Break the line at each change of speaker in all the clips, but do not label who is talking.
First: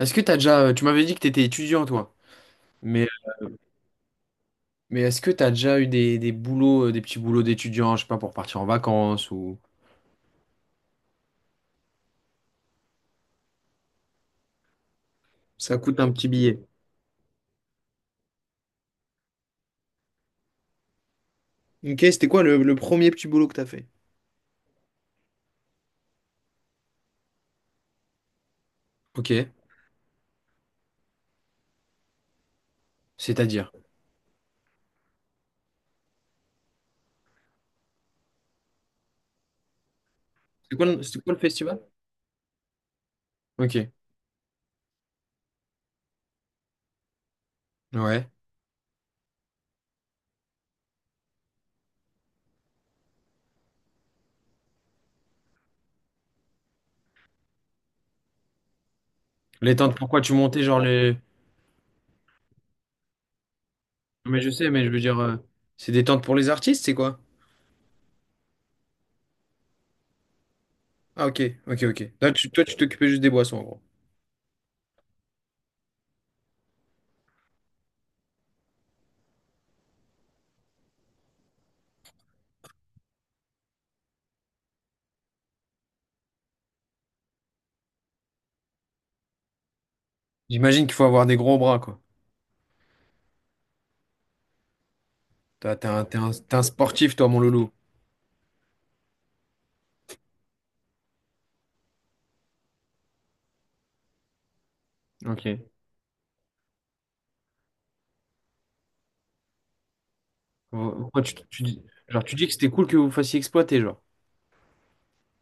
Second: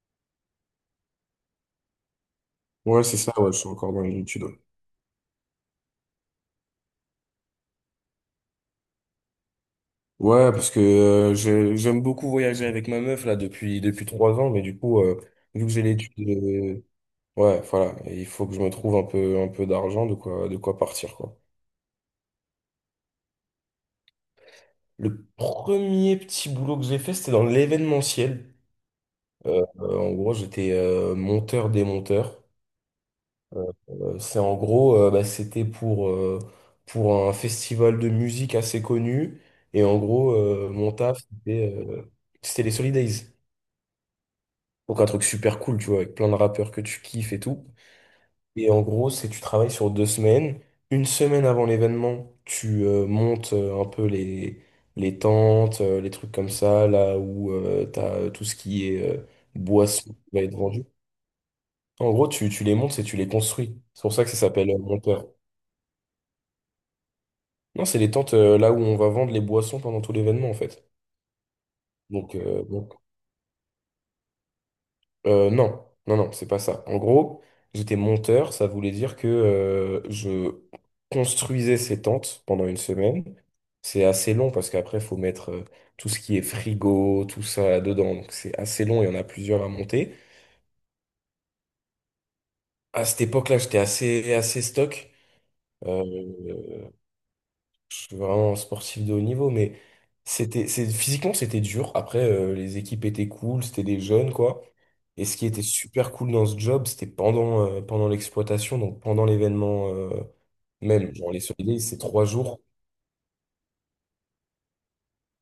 Est-ce que t'as déjà, tu m'avais dit que t'étais étudiant toi,
Ouais,
mais,
c'est ça, ouais, je suis encore dans les études. Ouais,
mais est-ce que t'as déjà eu des boulots, des petits boulots d'étudiant, je sais pas, pour partir en vacances ou...
ouais, parce que j'ai- j'aime beaucoup voyager avec ma meuf là depuis trois ans, mais du coup, vu que
Ça
j'ai
coûte un
l'étude,
petit billet.
ouais, voilà, il faut que je me trouve un peu d'argent, de quoi partir quoi.
Ok, c'était quoi le premier petit boulot que t'as fait?
Le premier petit boulot que j'ai fait, c'était dans l'événementiel.
Ok,
En gros, j'étais monteur démonteur.
c'est-à-dire.
C'est en gros, bah, c'était pour un festival de musique assez connu, et en gros,
C'était quoi,
mon
c'était
taf,
quoi le
c'était
festival?
c'était les Solidays.
Ok,
Donc un truc super cool, tu vois, avec plein de rappeurs que tu kiffes et tout.
ouais.
Et en gros, c'est tu travailles sur deux semaines. Une semaine avant l'événement, tu montes un peu les tentes, les trucs comme ça, là où t'as tout ce qui est
Les tentes,
boisson
pourquoi
qui
tu
va être
montais genre
vendu.
les...
En gros, tu les montes et tu les construis. C'est pour ça que
Non,
ça
mais je
s'appelle
sais, mais je veux dire,
monteur.
c'est des tentes pour les artistes, c'est quoi?
Non, c'est les tentes là où on va vendre les boissons pendant tout l'événement, en fait.
Ah ok, ok, ok. Là,
Donc,
toi,
euh,
tu
donc
t'occupais juste des boissons en gros.
Non, non, non, c'est pas ça. En gros, j'étais monteur, ça voulait dire que je construisais ces tentes pendant une semaine. C'est assez long parce qu'après, il faut mettre tout ce qui est frigo, tout ça dedans. Donc c'est assez long, il y en a plusieurs à monter.
J'imagine qu'il faut avoir des gros bras quoi.
À cette époque-là, j'étais assez stock.
T'es un
Euh,
sportif toi, mon loulou.
je suis vraiment un sportif de haut niveau, mais c'est, physiquement, c'était dur. Après, les équipes étaient cool, c'était des jeunes, quoi. Et ce qui était
Ok.
super cool dans ce job, c'était pendant l'exploitation, donc pendant l'événement même.
Pourquoi
Genre, les
tu
Solid Days,
dis,
c'est
genre,
trois
tu dis que
jours.
c'était cool que vous fassiez exploiter, genre.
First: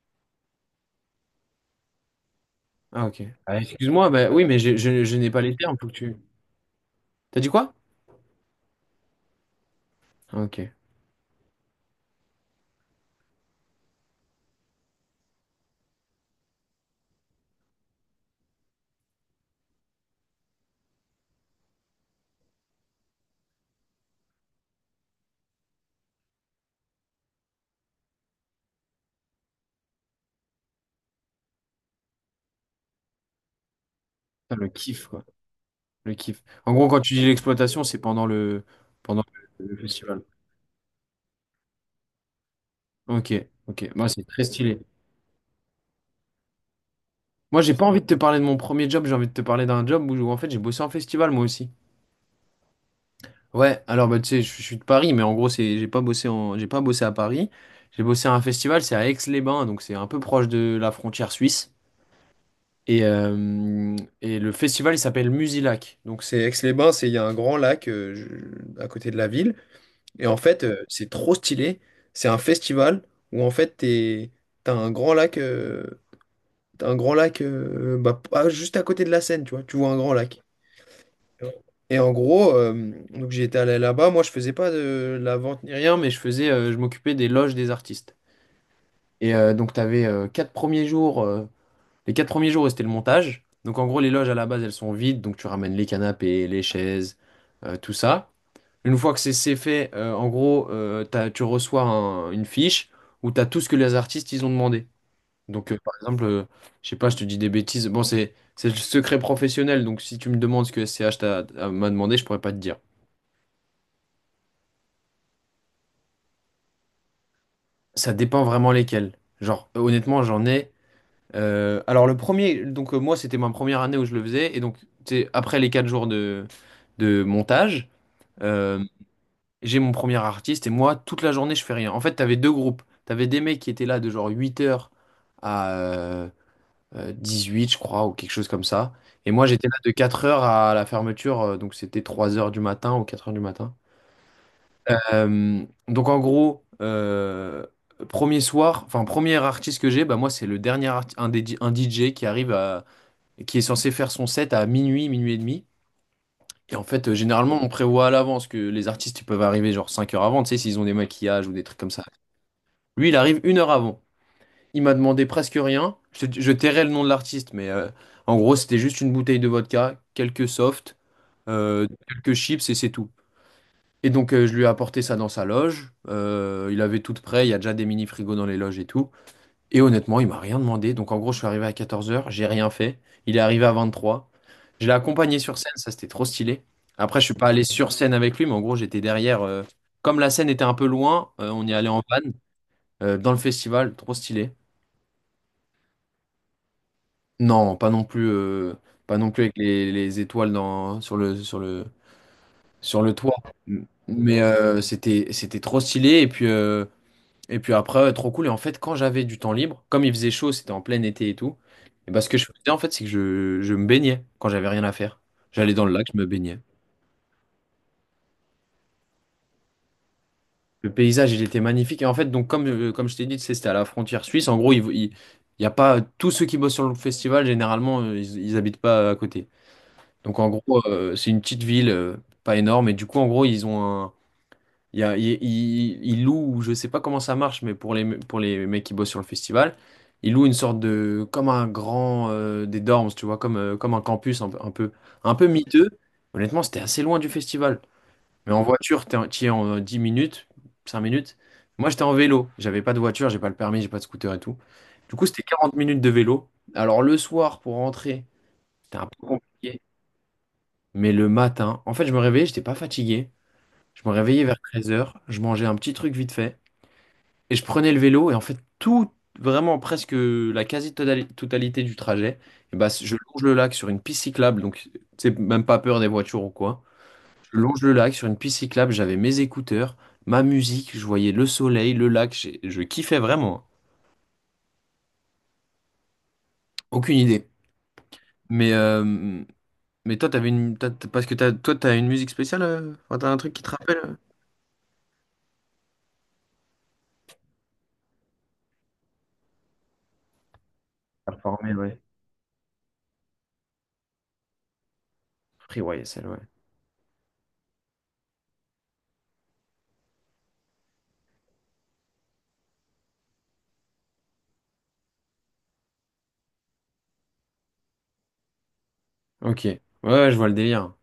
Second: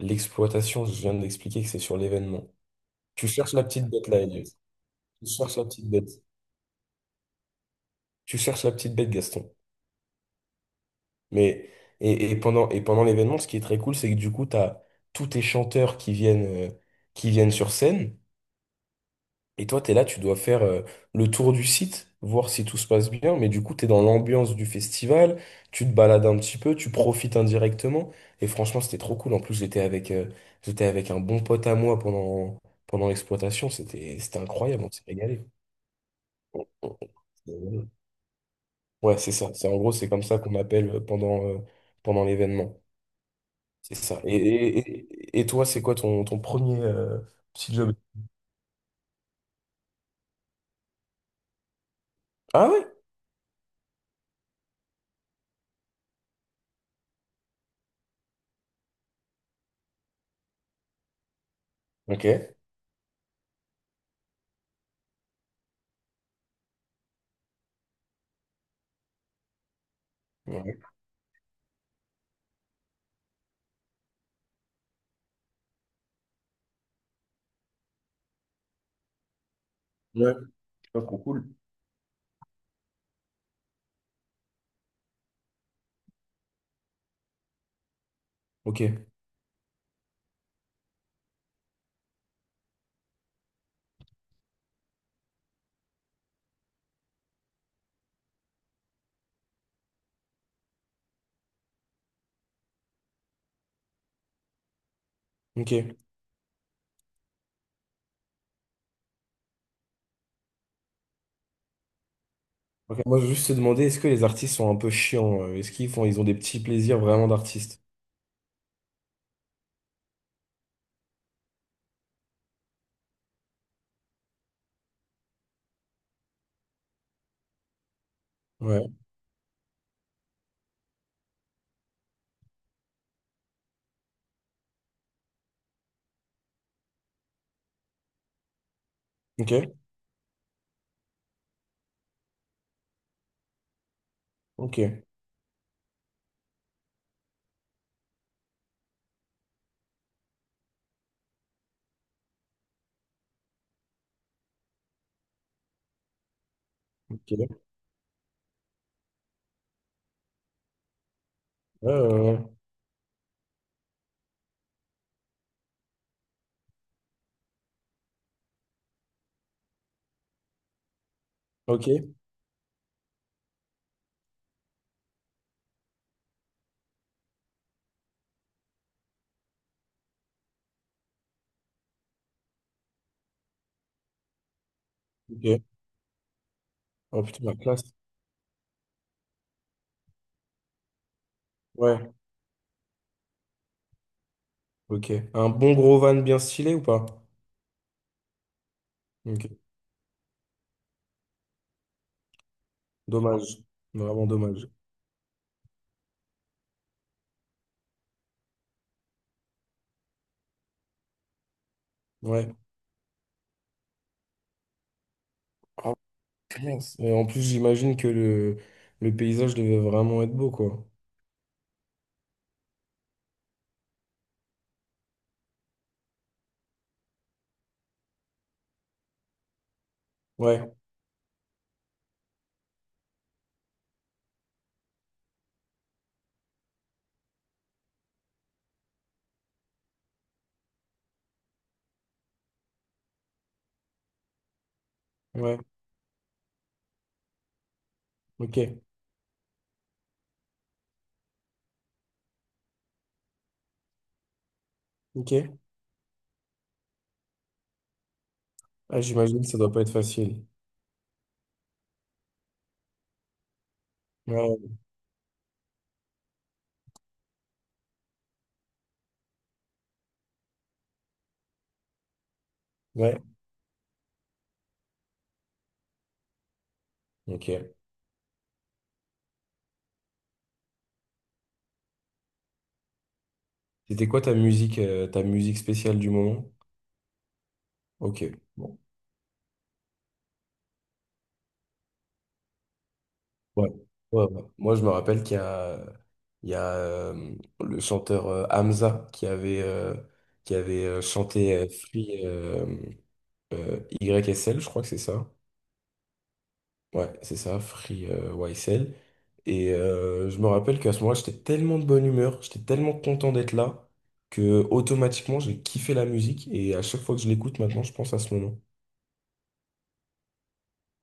L'exploitation, je viens de l'expliquer que c'est sur l'événement.
Ah, ok.
Tu cherches
Ah,
la petite bête
excuse-moi,
là,
bah oui,
Elias.
mais je
Tu
n'ai pas les
cherches la
termes, faut
petite
que
bête.
tu... T'as dit quoi?
Tu cherches la petite bête, Gaston.
Ah, ok.
Mais, et pendant l'événement, ce qui est très cool, c'est que du coup, tu as tous tes chanteurs qui viennent sur scène. Et toi, t'es là, tu dois faire le tour du site, voir si tout se passe bien, mais du coup, t'es dans l'ambiance du festival, tu te balades un petit peu, tu profites indirectement, et franchement, c'était trop cool. En plus, j'étais avec un bon pote à moi pendant l'exploitation, c'était
Putain, le
incroyable, on s'est
kiff, quoi.
régalé.
Le kiff.
On-
En gros,
on
quand
s'est
tu dis l'exploitation,
régalé.
c'est
Ouais,
pendant
c'est ça, c'est
le
en gros, c'est
festival.
comme ça qu'on m'appelle pendant l'événement.
Ok, ok.
C'est
Moi,
ça.
c'est
Et,
très
et,
stylé.
et- et toi, c'est quoi ton, ton premier
Moi, j'ai
petit
pas
job?
envie de te parler de mon premier job, j'ai envie de te parler d'un job où, en fait, j'ai bossé en festival, moi aussi.
Ah ouais?
Ouais, alors, bah, tu sais, je suis de Paris, mais en gros, c'est, j'ai pas bossé à Paris. J'ai bossé à un festival, c'est à Aix-les-Bains, donc c'est un peu proche de la frontière suisse.
Ok.
Et, euh, et le festival, il s'appelle Musilac. Donc, c'est Aix-les-Bains, c'est, il y a un grand lac à côté de la ville. Et en fait,
Ouais.
c'est trop stylé. C'est un festival où, en fait, t'es, t'as un grand lac, bah, pas juste à côté de la Seine, tu vois. Tu vois un grand
Ouais,
lac.
pas trop cool.
Et en gros, donc j'ai été allé là-bas. Moi, je faisais pas de la vente ni rien, mais je faisais, je m'occupais des loges des artistes.
Ok,
Et donc, tu avais 4 premiers jours. Les 4 premiers jours, c'était le montage. Donc en gros, les loges à la base, elles sont vides, donc tu ramènes les canapés, les chaises, tout ça. Une fois que c'est fait, en gros, tu reçois une fiche où tu as tout ce que les artistes, ils ont demandé. Donc
ok.
par exemple, je sais pas, je te dis des bêtises. Bon, c'est le secret professionnel, donc si tu me demandes ce que SCH m'a demandé, je pourrais pas te dire.
Ok, moi, je veux juste te demander, est-ce que les artistes sont un peu chiants? Est-ce qu'ils font, ils ont des petits plaisirs vraiment d'artistes?
Ça dépend vraiment lesquels. Genre, honnêtement, j'en ai. Alors le premier, donc moi c'était ma première année où je le faisais et donc tu sais, après les 4 jours de montage, euh,
Ouais.
j'ai mon premier artiste et moi toute la journée je fais rien. En fait t'avais deux groupes, t'avais des mecs qui étaient là de genre 8 heures à 18 je crois ou quelque chose comme ça, et moi j'étais
Ok.
là de 4 heures à la fermeture, donc c'était 3 heures du matin ou 4 heures du matin.
Ok.
Donc en gros, premier soir, enfin premier artiste que j'ai, bah moi c'est le dernier un DJ qui arrive à qui est censé faire son set à minuit, minuit et demi. Et en fait, généralement,
Ok.
on prévoit à l'avance que les artistes ils peuvent arriver genre 5 heures avant, tu sais, s'ils ont des maquillages ou des trucs comme
Ouais,
ça.
ouais, ouais.
Lui, il arrive 1 heure avant. Il m'a demandé presque rien. Je tairai le nom de l'artiste, mais en gros, c'était juste une bouteille de vodka, quelques softs,
Ok.
quelques chips et c'est tout. Et donc, je lui ai apporté ça dans sa loge. Il avait tout prêt, il y a déjà des mini-frigos dans les loges et tout. Et honnêtement, il m'a rien demandé. Donc en gros, je suis arrivé à 14 heures, j'ai rien fait. Il est arrivé à 23. Je l'ai accompagné sur
Ok.
scène, ça c'était trop stylé. Après,
Oh
je suis
putain,
pas
la
allé sur
classe.
scène avec lui, mais en gros, j'étais derrière. Comme la scène était un peu loin, on y allait en
Ouais.
van dans le festival, trop stylé.
Ok. Un bon gros van bien stylé ou pas?
Non, pas non plus, pas non plus
Ok.
avec les étoiles dans, sur le toit.
Dommage. Vraiment
Mais
dommage.
c'était, c'était trop stylé. Et puis, et puis après, trop cool. Et en fait, quand j'avais du temps libre, comme il faisait chaud, c'était en plein été et tout, et bah, ce que je
Ouais.
faisais en fait, c'est que je me baignais quand j'avais rien à faire. J'allais dans le
Oh,
lac, je me baignais.
classe. Et en plus, j'imagine que le paysage devait vraiment être beau, quoi.
Le paysage, il était magnifique. Et en fait, donc comme, comme je t'ai dit, tu sais, c'était à la frontière suisse. En gros, il y a pas tous ceux qui bossent sur le festival, généralement, ils habitent pas à côté. Donc en
Ouais.
gros, c'est une petite ville, pas énorme. Et du coup, en gros, ils ont. Il, y a- il- Il loue, je sais pas comment ça marche, mais pour les, me- pour les mecs qui bossent sur le festival, il loue une sorte de, comme un grand, des dorms, tu vois, comme, comme un campus un, peu, un peu un peu
Ouais.
miteux. Honnêtement, c'était assez loin du festival. Mais
Ok.
en voiture, t'y es en 10 minutes, 5 minutes. Moi, j'étais en vélo. J'avais pas de voiture, j'ai pas le permis, j'ai pas de scooter et tout. Du coup, c'était
Ok.
40 minutes de vélo. Alors, le soir, pour rentrer, c'était
Ah,
un peu
j'imagine que ça doit pas
compliqué.
être facile.
Mais le matin, en fait, je me réveillais, j'étais pas fatigué. Je me réveillais vers
Ouais.
13 heures, je mangeais un petit truc vite fait. Et je prenais le vélo et en fait tout, vraiment presque la quasi-totalité du trajet, et bah, je
Ouais.
longe le lac sur une piste cyclable, donc c'est même pas peur des voitures ou quoi. Je
Ok.
longe le lac sur une piste cyclable, j'avais mes écouteurs, ma musique, je voyais le soleil, le lac, je kiffais vraiment.
C'était quoi ta musique spéciale du moment?
Aucune idée.
Ok,
Mais,
bon.
euh, mais toi, t'avais une, parce que t'as, toi, t'as une musique spéciale, enfin, t'as un truc qui
Ouais.
te rappelle?
Ouais, ouais. Moi, je me rappelle qu'il y a le chanteur Hamza qui avait chanté euh,
Performer, ouais.
Free euh, euh, YSL, je crois que c'est ça.
Free celle ouais.
Ouais, c'est ça, Free YSL. Et je me rappelle qu'à ce moment-là, j'étais tellement de bonne humeur, j'étais tellement content d'être là, que automatiquement, j'ai kiffé la musique. Et à chaque fois que je l'écoute maintenant, je pense à ce moment.
Ok. Ouais, ouais, je vois le délire.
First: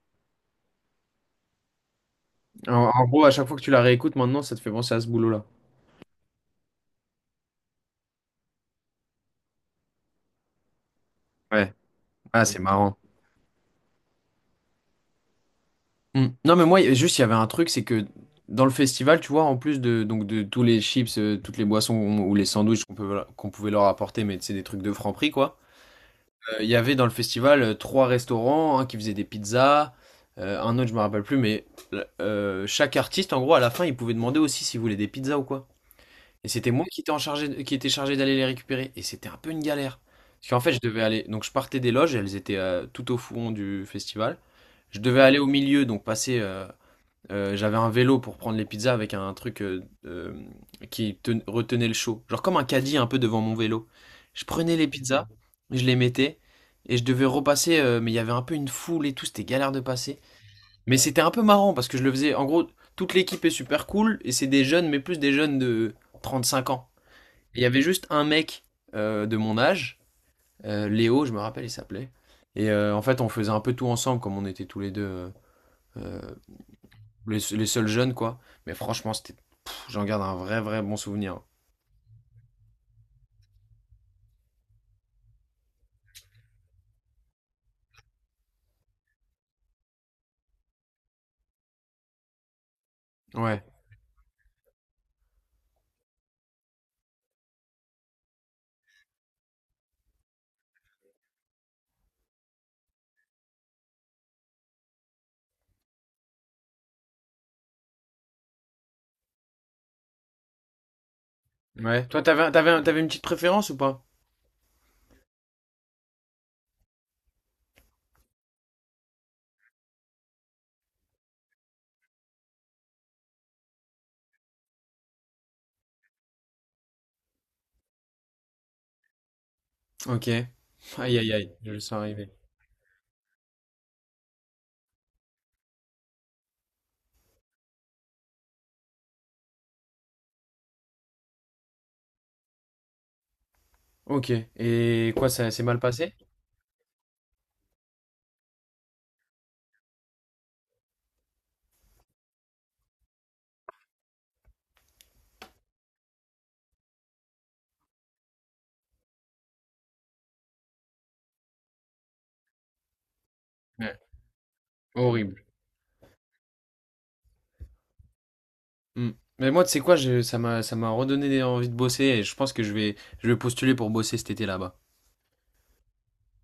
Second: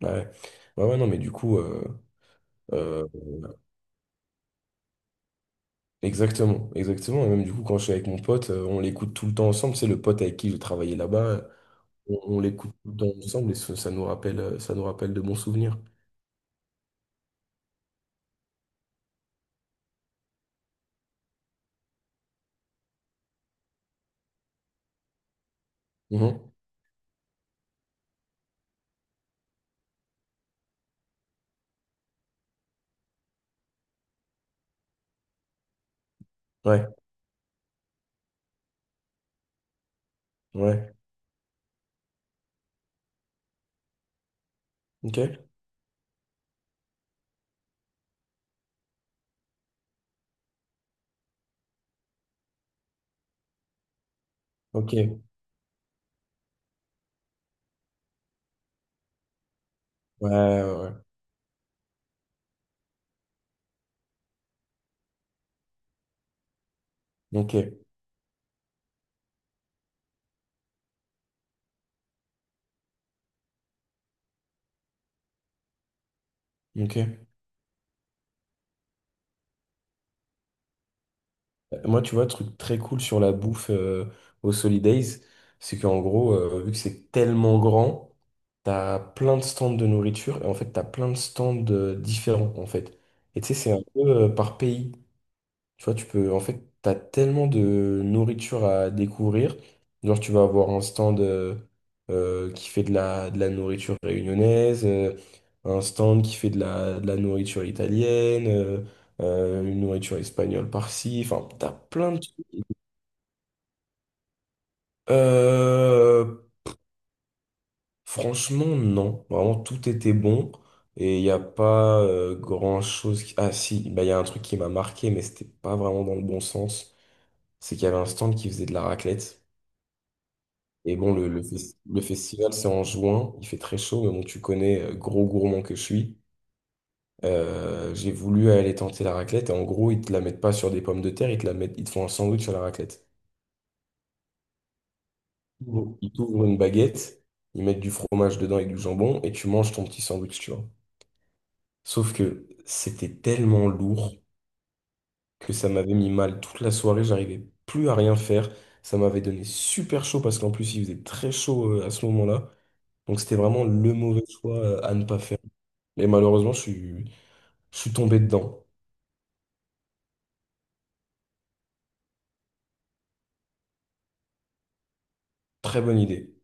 Ouais, ouais, ouais, non, mais du coup.
En
euh,
gros, à chaque fois que tu la réécoutes maintenant, ça te fait penser à ce boulot-là.
Exactement, exactement. Et même du coup, quand je suis avec mon pote, on l'écoute tout le temps ensemble. C'est le pote avec qui je travaillais là-bas.
Ouais.
On
Ah, c'est
l'écoute tout le
marrant.
temps ensemble et ça, ça nous rappelle de bons souvenirs.
Hmm. Non, mais moi, juste, il y avait un truc, c'est que dans le festival, tu vois, en plus de, donc, de tous les chips, toutes les boissons ou les sandwichs qu'on peut, qu'on pouvait leur apporter, mais c'est des trucs de Franprix, quoi.
Mhm.
Il y avait dans le festival trois restaurants, un qui faisait des pizzas, un autre, je me rappelle plus, mais chaque artiste, en gros, à la fin, il pouvait demander aussi s'il voulait des pizzas ou quoi. Et c'était moi
Ouais,
qui étais en chargé de- qui était chargé d'aller les récupérer. Et c'était un peu une galère. Parce qu'en fait, je
ouais.
devais aller. Donc, je partais des loges, elles étaient tout au fond du festival. Je
Ok,
devais aller au milieu, donc passer. J'avais un vélo pour prendre les pizzas avec un truc retenait le chaud. Genre comme un caddie un peu devant mon vélo. Je prenais les
ok. Ouais,
pizzas, je les mettais, et je devais repasser. Mais il y avait un peu une foule et tout, c'était galère de passer.
ouais. Ouais.
Mais c'était un peu marrant parce que je le faisais. En gros, toute l'équipe est super cool, et c'est des jeunes, mais plus des jeunes de 35 ans.
Ok,
Il y avait juste un mec de mon âge, Léo, je me rappelle, il s'appelait. Et en fait, on faisait un peu tout ensemble, comme on était tous les deux euh,
ok.
les seuls jeunes, quoi. Mais franchement, c'était, pff, j'en garde un vrai, vrai bon souvenir.
Moi, tu vois, truc très cool sur la bouffe au Solidays, c'est qu'en gros, vu que c'est tellement grand, t'as plein de stands de nourriture et en fait, t'as plein de stands différents en fait. Et tu sais,
Ouais,
c'est un peu par pays. Tu vois, tu peux, en fait, t'as tellement de nourriture à découvrir. Genre, tu vas avoir un stand qui fait de la nourriture réunionnaise, un stand qui fait de la nourriture italienne, une nourriture espagnole par-ci. Enfin, t'as
ouais.
plein de
Toi,
trucs.
t'avais une petite préférence ou pas?
Euh, Franchement, non. Vraiment, tout était bon. Et il n'y a pas grand-chose. Ah, si, bah, il y a un truc qui m'a marqué, mais c'était pas vraiment dans le bon sens. C'est qu'il y avait un stand qui faisait de la raclette.
Ok.
Et bon,
Aïe, aïe, aïe, je le sens
le
arriver.
festival, c'est en juin, il fait très chaud, mais bon, tu connais, gros gourmand que je suis. J'ai voulu aller tenter la raclette, et en gros, ils te la mettent pas sur des pommes de terre, ils te la mettent, ils te font un sandwich sur la raclette.
Ok. Et quoi, ça s'est mal
Bon. Ils
passé?
t'ouvrent une baguette, ils mettent du fromage dedans avec du jambon, et tu manges ton petit sandwich, tu vois. Sauf que c'était tellement lourd que ça m'avait mis mal toute la soirée, j'arrivais plus à rien faire. Ça m'avait donné super chaud parce qu'en plus, il faisait très chaud à ce moment-là. Donc c'était vraiment le
Ouais.
mauvais choix à ne pas faire.
Horrible.
Et malheureusement, je suis tombé dedans.
Hmm. Mais moi, tu sais quoi, ça m'a redonné envie de bosser et je pense que je vais postuler pour bosser cet été là-bas.
Très bonne idée.